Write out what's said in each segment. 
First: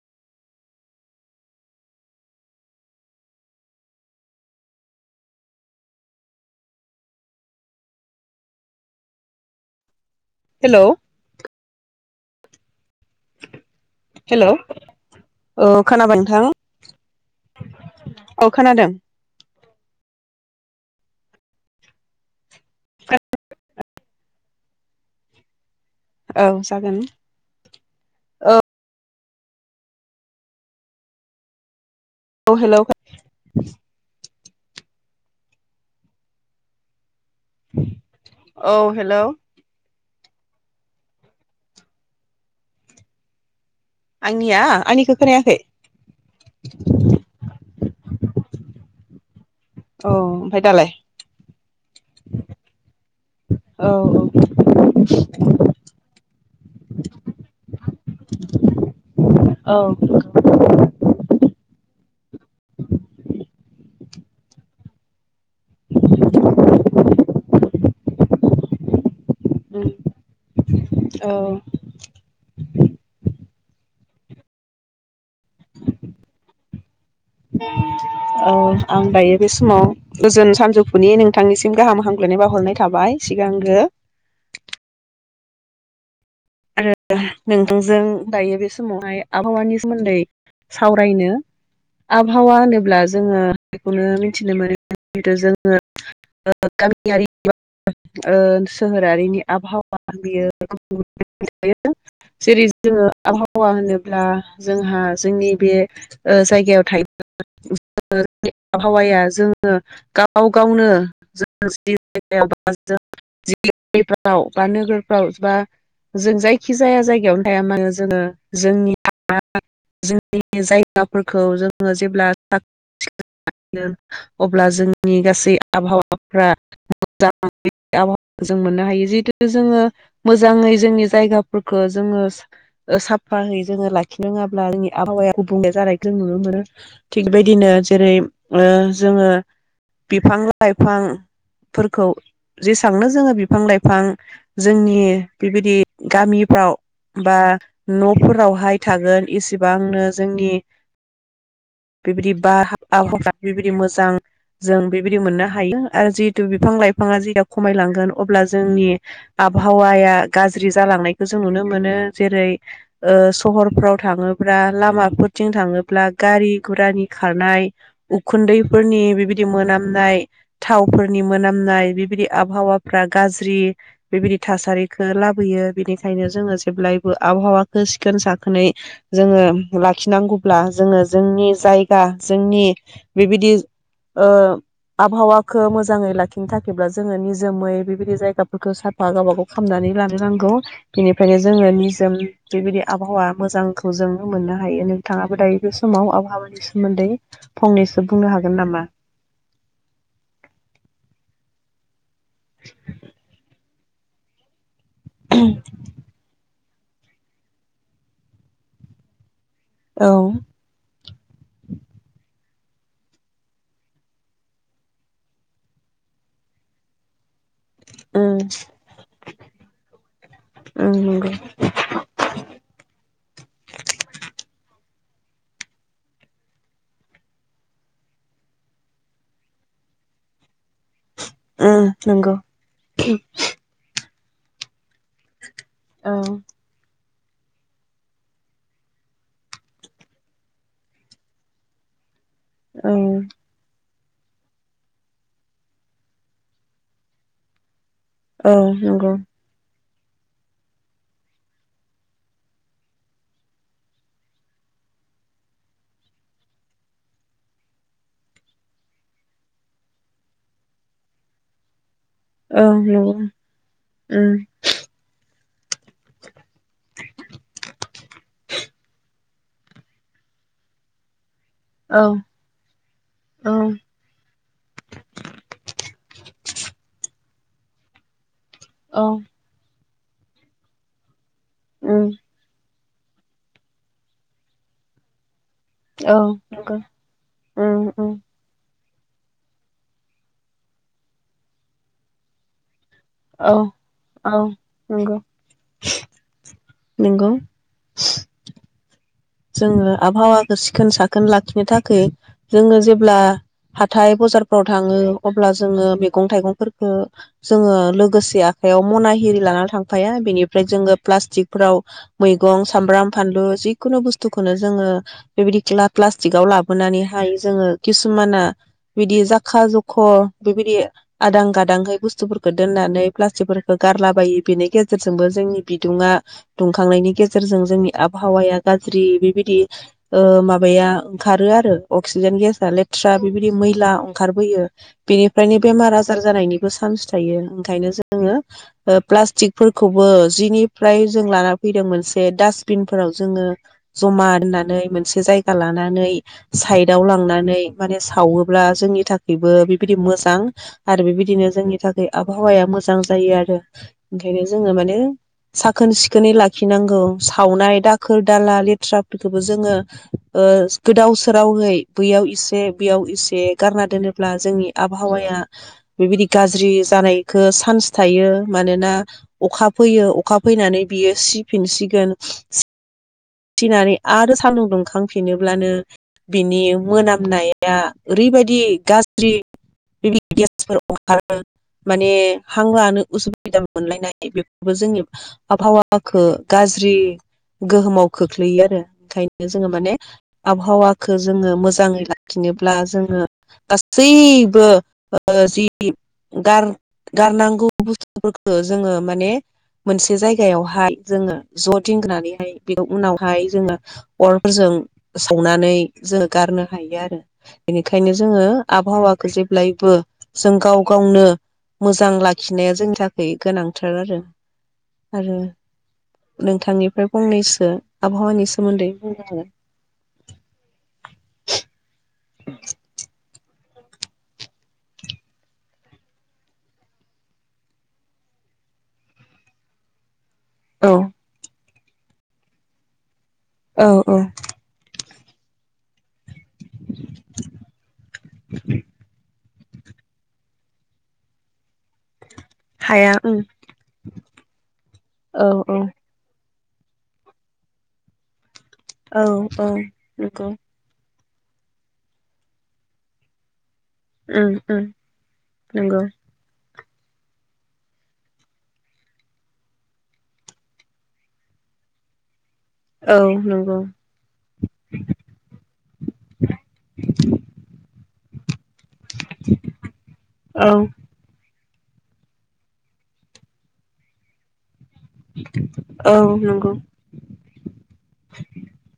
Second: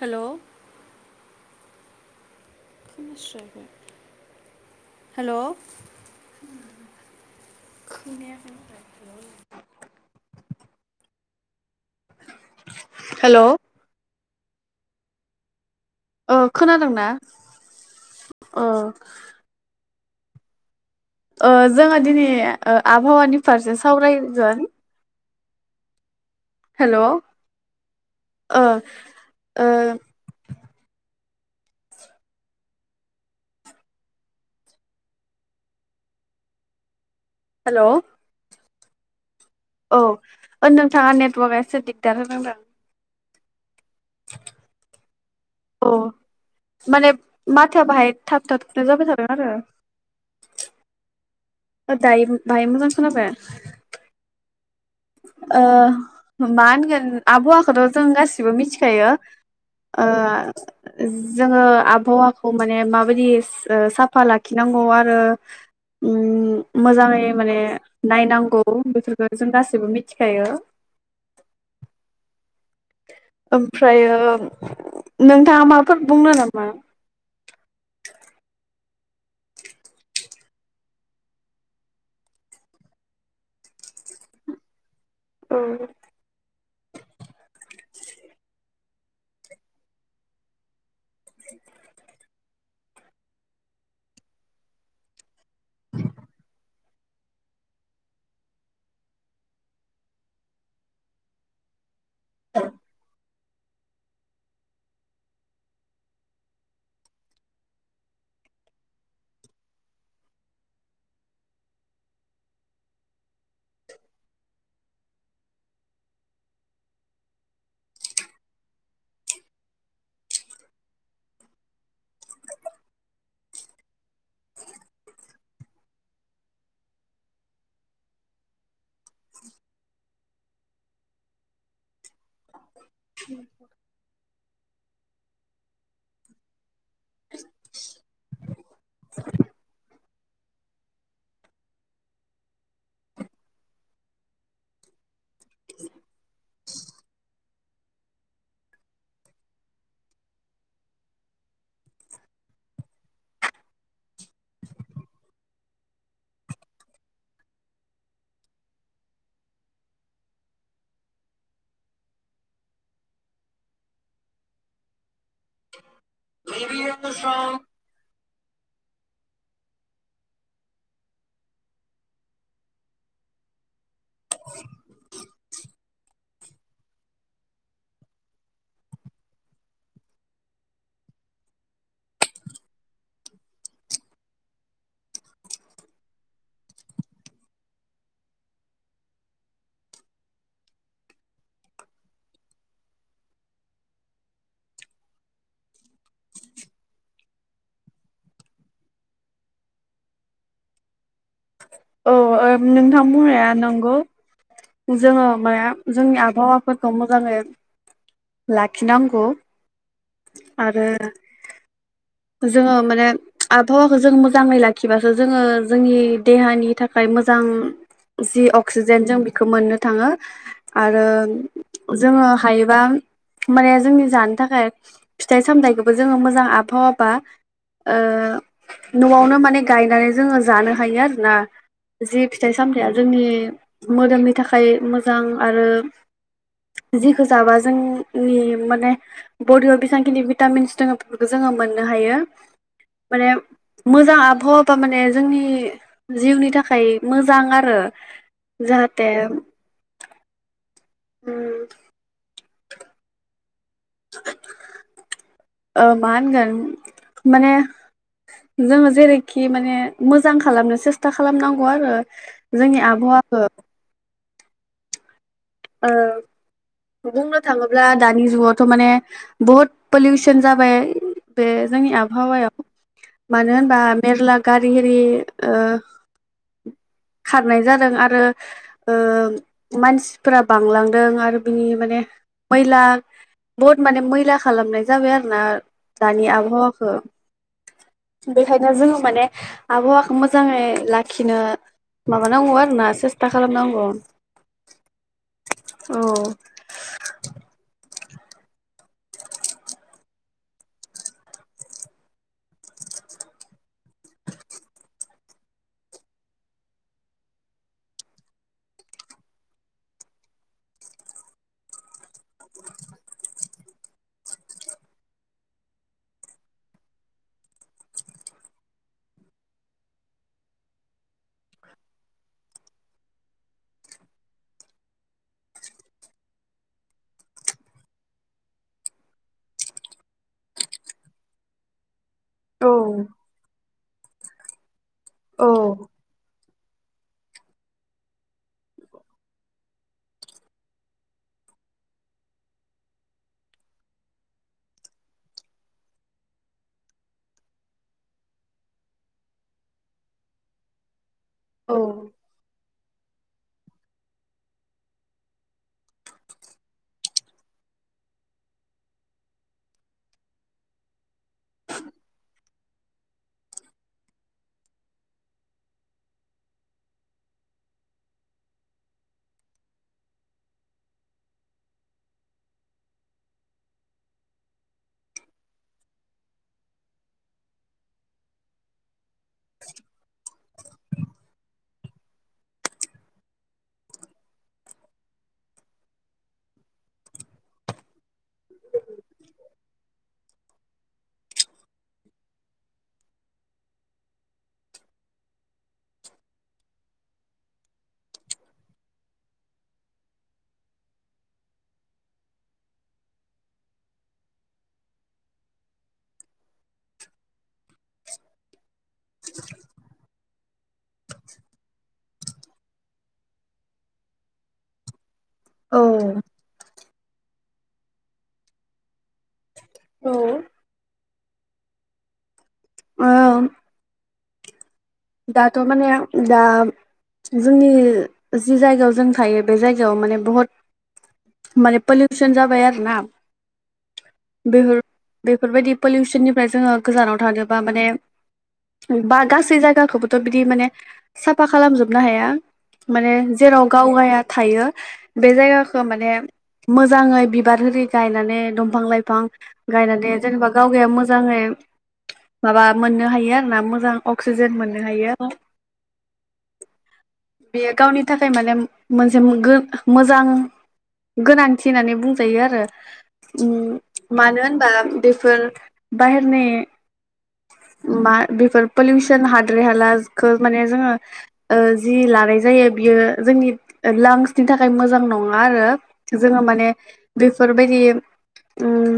हेल' hello hello hello hello औ खोनादोंना औ अ खोनादों ओ जोङो दिनै आबहावानि फारसे सावरायगोन। औ हेल' जागोन ओ औ। ओ औ हेल'। हेल' औ हेल' औ नोंथाङा नेटर्वकआ एसे दिगदार होदों आंनिया आंनिखो अ माने मा था बाहाय थाबथा थुथा जाबाय थादो आरो औ ओमफ्राय दालाय दायो बाहाय मोजां खोनाबाय औ ओ मा होनगोन आबहावाखौथ' जों गासिबो मिथिखायो औ ओ जोङो आबहावाखौ माने माबायदि ओ साफा लाखिनांगौ आरो मोजाङै माने नायनांगौ बे जों। जेबो मिथिखायो औ ओमफ्रायो नोंथाङा माफोर बुंनो नामा? औ आं दायो बे समाव गोजोन सानजौफुनि नोंथांनिसिम गाहाम हामग्लायनाय बावाहरनाय थाबाय सिगांग्रो। औ आरो नोंथांजों दायो बे समावहाय आबहावानि सोमोन्दै सावरायनो आबहावा होनोब्ला जोङो बेखौनो मिथिनो मोनो जि जोङो गामियारि सोहोरारिनि आबहावा बेयो [inaudible] जरै जोङो आबहावा होनोब्ला जोंहा जोंनि बे जायगायाव थायो आबहावाया जोङो गाव गावनो जो जायगायाव बेफ्राव [unintelligible] बा नोगोरफ्राव बा जों जायखि जाया जायगायावनो थाया मानो जोङो जोंनि जोंनि जायगाफोरखौ जोङो जेब्ला साख अब्ला जोंनि गासै आबहावाफ्रा मोजाङो आबहावाखौ जों मोननो हायो जितु जोङो मोजाङै जोंनि जायगाफोरखौ जोङो। साफायै जोङो लाखिनो रो ङाब्ला जोंनि आबहावाया गुफुं [unintelligible] जानायखौ जों नुनो मोनो थिगबायदिनो जेरै जोङो बिफां लाइफांफोरखौ जेसेबांनो जोङो बिफां लाइफां जोंनि बेबायदि गामिफ्राव बा नफोरावहाय थागोन इसेबांनो जोंनि बेबायदि बा आबहावा बेबायदि मोजां जों बेबायदि मोननो हायो आरो जिहेतु बिफां लाइफाङा जेब्ला खमायलांगोन अब्ला जोंनि आबहावाया गाज्रि जालांनायखौ जों नुनो मोनो ओ जेरै सहरफ्राव थाङोब्ला लामाफोर थिं थाङोब्ला गारि घुरानि खारनाय उखुन्दैफोरनि बिबायदि मोनामनाय थावफोरनि मोनामनाय बिबायदि आबहावाफ्रा गाज्रि बेबायदि थासारि लाबो बेनिखायनो जोङो जेब्लायबो आबहावाखौ सिखोन साखोनै जोङो लाखिनांगौब्ला जोङो जोंनि जायगा जोंनि बेबायदि ओ आबहावाखौ मोजाङै लाखिनो थाखायब्ला जोङो निजोमै बेबायदि जायगाफोरखौ साफा गावबा गाव खालामामनानै लानो नांगौ बेनिफ्रायायनो जोङो निजोम बेबायदि आबहावा मोजांखौ जों मोननो हायो नोंथाङाबो दायो बे समाव आबहावानि सोमोन्दै फंनैसो बुंनो हागोन नामा? औ ओम नोंथां बुंनाया नंगौ। जोङो माया जोंनि आबहावा फोरखौ मोजाङै लाखिनांगौ। औ आरो जोङो माने आबहावाखौ जों मोजाङै लाखिबासो जोङो जोंनि देहानि थाखाय मोजां ओं जि अक्सिजेनजों बि खौ मोननो थाङो आरो नंगौ जोङो हायोबा माने जोंनि जानो थाखाय फिथाइ सामथाइखौबो जोङो मोजां आबहावाबा ओ नआवनो माने गायनानै जोङो जानो हायो आरो ना ओम जि नंगौ फिथाइ सामथायाइया जोंनि मोदोमनि थाखाय मोजां। आरो औ जिखौ जाबा जोंनि माने बडियाव बेसेबांखिनि भिटामिन्स दङ बेफोरखौ जोङो मोननो हायो। औ माने मोजां आबहावाबा माने जोंनि जिउनि थाखाय मोजां आरो औ जाहाथे नंगौ उ ओ मा होनगोन माने जोङो जेरैखि माने मोजां खालामनो सेस्था खालामनांगौ आरो जोंनि आबहावखौ उ ओ बुंनो थाङोब्ला दानि जुगावथ' माने बहुद पलिउसन जाबाय बे जोंनि औ आबहावायाव औ मानो होनबा मेरला गारि होररि ओ खारनाय जादों आरो ओ औ मानसिफोरा बांलांदों आरो बिनि माने उम मैला बहुद माने मैला खालामनाय जाबाय आरो ना औ दानि नंगौ आबहावाखौ औ बेखायनो जों माने आबहावाखौ मोजाङै लाखिनो माबा नांगौ आरो ना सेस्था औ खालामनांगौ औ नंगौ औ नंगौ जोङो आबहावाखौ सिखोन साखोन लाखिनो थाखाय जोङो जेब्ला हाथाय बाजारफ्राव थाङो अब्ला जोङो मैगं थाइगंफोरखौ जोङो लोगोसे आखाइयाव मना हि लानानै थांफाया बेनिफ्राय जोङो प्लास्टिकफोराव मैगं सामब्राम फानलु जिखुनु बुस्थु बुस्थुखौनो जोङो बेबायदि प्लास्टिकआव लाबोनानैहाय जोङो किसुमाना बिदि जाखा जख' बेबायदि आदां गादांहै बुस्थुफोरखौ दोननानै प्लास्टिकफोरखौ गारलाबायो बेनि गेजेरजोंबो जोंनि बिदुङा दुंखांनायनि गेजेरजों जोंनि आबहावाया गा स्रि बेबायदि ओ माबाया ओंखारो आरो अक्सिजेन गेस लेथ्रा बिबायदि मैला ओंखारबोयो औ बेनिफ्रायनो बेमार आजार जानायनि चान्स थायो ओंखायनो जोङो प्लास्टिकफोरखौबो जिनिफ्राय जों लाना फैदों मोनसे डास्टबिनफोराव जोङो जमा होननानै मोनसे जायगा लानानै साइदाव लांनानै माने सावोब्ला जोंनि थाखायबो बेबायदि मोजां आरो बेबायदि दिनो औ जोंनि थाखाय आबहावाया मो मोजां जायो आरो ओंखायनो जोङो माने साखोन सिखोनै लाखिनांगौ सावनाय दाखोर दाला लेथ्राफोरखौबो जोङो ओ गोदाव सोरावहै बैयाव एसे बैयाव एसे गारना दोनोब्ला जोंनि आबहावाया बेबायदि गाज्रि जानायखो चान्स थायो मानोना अखा फैयो अखा फैनानै बियो सिफिनसिगोन फिनानै आरो सान्दुं दुंखांफिनोब्लानो बिनि मोनामनाया ओरैबायदि गाज्रि बे गेसफोर खारो माने हांलानो उसुबिदा मोनलायनाय बेफोरबो जोंनि आबहावाखौ गाज्रि गोहोमाव खोख्लैयो आरो ओंखायनो जोङो माने आबहावाखौ जोङो मोजाङै लाखिनोब्ला जोङो गासैबो ओ जि गार गारनांगौ बुस्थुफोरखौ जोङो माने मोनसे जायगायावहाय जोङो ज' दिंग्रानैहाय उनावहाय जोङो अरफोरजों सावनानै जों गारनो हायो आरो बेनिखायनो जोङो आबहावाखौ जेब्लायबो जों गाव गावनो मोजां लाखिनाया जोंनि थाखाय गोनांथार आरो आरो औ नोंथांनिफ्राय फंनैस सो आबहावानि सोमोन्दै बुंनो हागोन [inaudible] ओं दाथ' माने दा जोंनि जि जायगायाव जों थायो बे जायगायाव माने बहुत औ माने पल्युसन जाबारोना औ औ बेफोरबायदि पलिउसननिफ्राय जोङो गोजानाव थानोबा माने बा गासै जाय गाखौबोथ' बिदि माने साफा खालामजोबनो हाया माने हाया औ जेराव गावगाया थायो बे औ जायगाखौ माने मोजाङै बिबार होरि गायनानै दुम फां औ लाइफां औ गायनानै नंगौ जेनबा गावगाया मोजां जाङै माबा मोननो हायो आरोना मो जां अक्सिजेन उम मोन उम नंगौ [unintelligible] बेयो गावनि थाखाय माने मोनसे गो मोजां गोनांथि होननानै बुंजायो आरो औ उम नंगौ मानो होनबा बेफोर बाहेरनि मा बिफोर पलिउसनहा द्रै हालाजखो माने औ जोङो ओ जि लानाय जायो बियो जोंनि लांसनि थाखाय मोजां जां नङा आरो औ जोङो माने नंगौ बेफोरबायदि उम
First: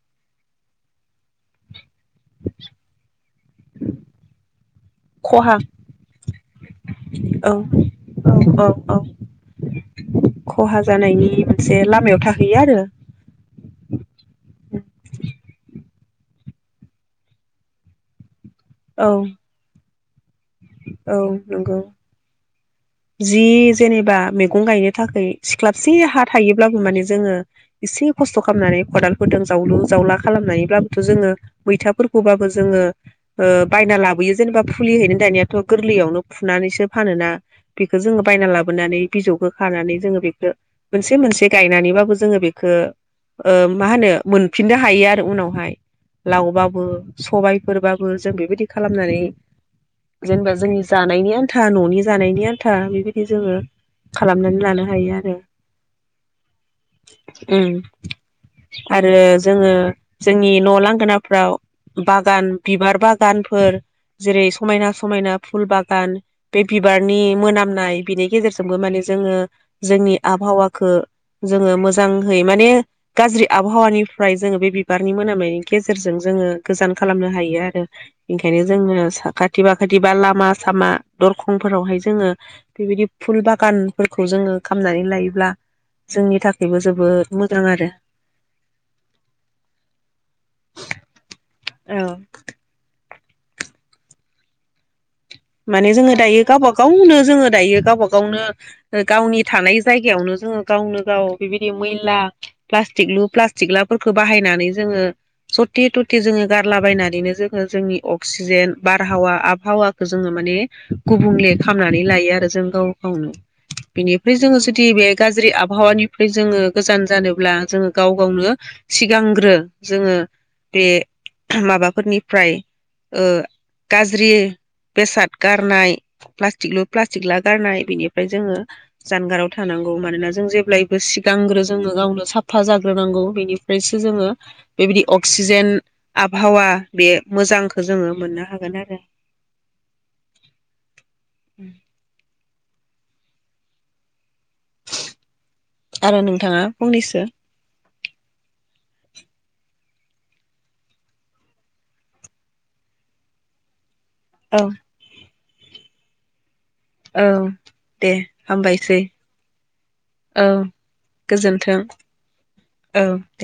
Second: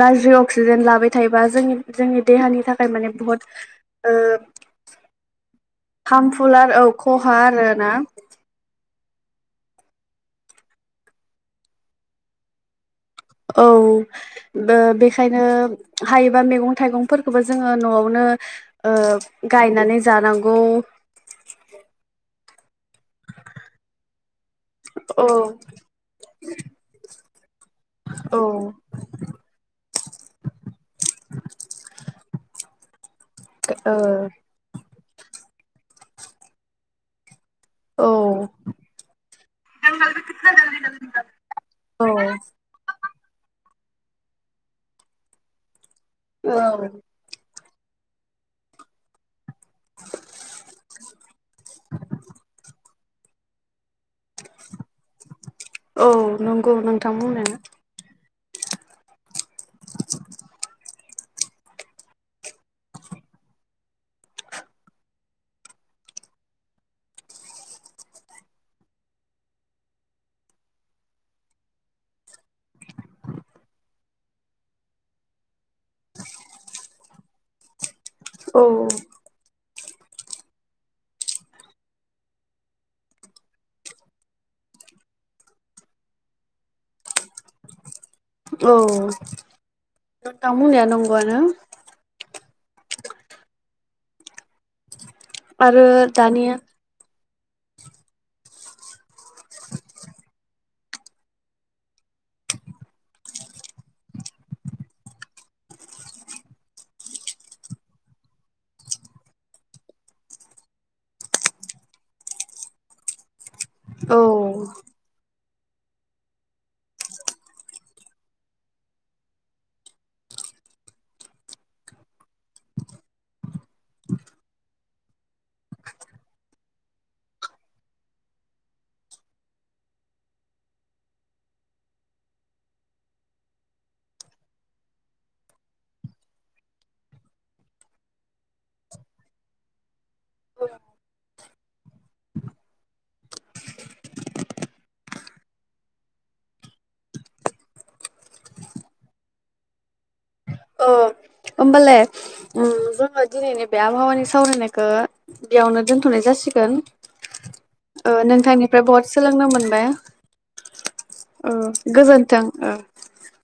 गाज्रि अक्सिजेन लाबाय थायोबा जोंनि जोंनि देहानि थाखाय माने बुहुत ओ खहा हामफुलार औ खहा औ आरोना औ खहा जानायनि मोनसे लामायाव थाहैयो आरो औ बो बेखायनो हायोबा मैगं थाइगंफोरखौबो जोङो न'आवनो ओ औ गायनानै जानां औ नंगौ जि जेनेबा मैगं गायनो औ थाखाय सिख्लाबसे हा थायोब्लाबो माने जोङो एसे खस्थ' औ खालामनानै खदालफोरजों जावलु जावला खालामनानैब्लाबोथ' जोङो मैथाफोरखौबाबो जोङो ओ बायना लाबोयो जेनेबा फुलि हैनो दानिया थ' गोरलैयावनो फुनानैसो फानोना बेखो ओ जोङो बायना औ लाबोनानै बिजौखौ खानानै जोङो बेखौ मोनसे मोनसे औ गायनानैबाबो जोङो बेखौ ओ मा होनो मोनफिननो हायो आरो उनावहाय औ लावबाबो सबाइ फोरबाबो जों बेबायदि खालामनानै जेनेबा जोंनि जानायनि आन्था न'नि जानायनि आन्था बेबायदि जोङो खालामना औ नंगौ नोंथां बुंनाया आरो जोङो जोंनि न' लांगोनाफ्राव बागान बिबार बागानफोर जेरै समायना स समायना फुल बागान बे बिबारनि मोनामनाय बेनि गेजेरजोंबो माने जोङो जोंनि आबहावाखौ जोङो मोजांहै माने गाज्रि आबहावानिफ्राय जोङो बे बिबारनि मोनामनायनि गेजेरजों जोङो गोजान खालामनो हायो आरो। औ ओंखायनो जोंनो साखाथि बा फायदिबा लामा सामा दरखंफोरावहाय जोङो बेबायदि फुल बागानफोरखौ जोङो खामनानै लायोब्ला जोंनि थाखायबो जोबोद मोजां आरो। औ दाव मुलिया नंगौआनो। औ आरो माने जोङो दायो दानिया गाबा गावनो जोङो दायो गाबा गावनो ओ गावनि थानाय जायगायावनो जोङो गावनो गाव बेबायदि मैला प्लास्टिक लु प्लास्टिक लाफोरखौ बाहायनानै जोङो जथे थथे जोङो गारलाबायायनानैनो जोङो जोंनि अक्सिजेन बारहावा आबहावा जोङो माने गुबुंले खालामामनानै लायो आरो जों गाव गावनो। औ बेनिफ्राय जोङो जुदि बे गाज्रि आब आबहावानिफ्राय जोङो गोजान जानोब्ला जोङो गाव गावनो सिगांग्रो जोङो बे माबाफोरनिफ्राय ओ गाज्रि बेसाद गारनाय प्लास्टिकलु प्लास्टिक ला गारनाय बेनिफ्राय जोङो जानगाराव थानांगौ मानोना जों जेब्लायबो सिगांग्रो जोङो गावनो साफा जाग्रोनांगौ बेनिफ्रायसो जोङो बेबायदि अक्सिजेन आबहावा बे मोजांखौ जोङो मोननो हागोन आरो। उम आरो नोंथाङा फंनैसो औ होमबालाय उम जोङो दिनैनि बे आव आबहावानि औ सावरायनायखौ बेयावनो दोनथ'नाय जासिगोन। औ दे गोन ओ नोंथांनिफ्राय हामबायसै बहत सोलोंनो मोनबाय औ गोजोन्थों गोजोन्थों। औ दे।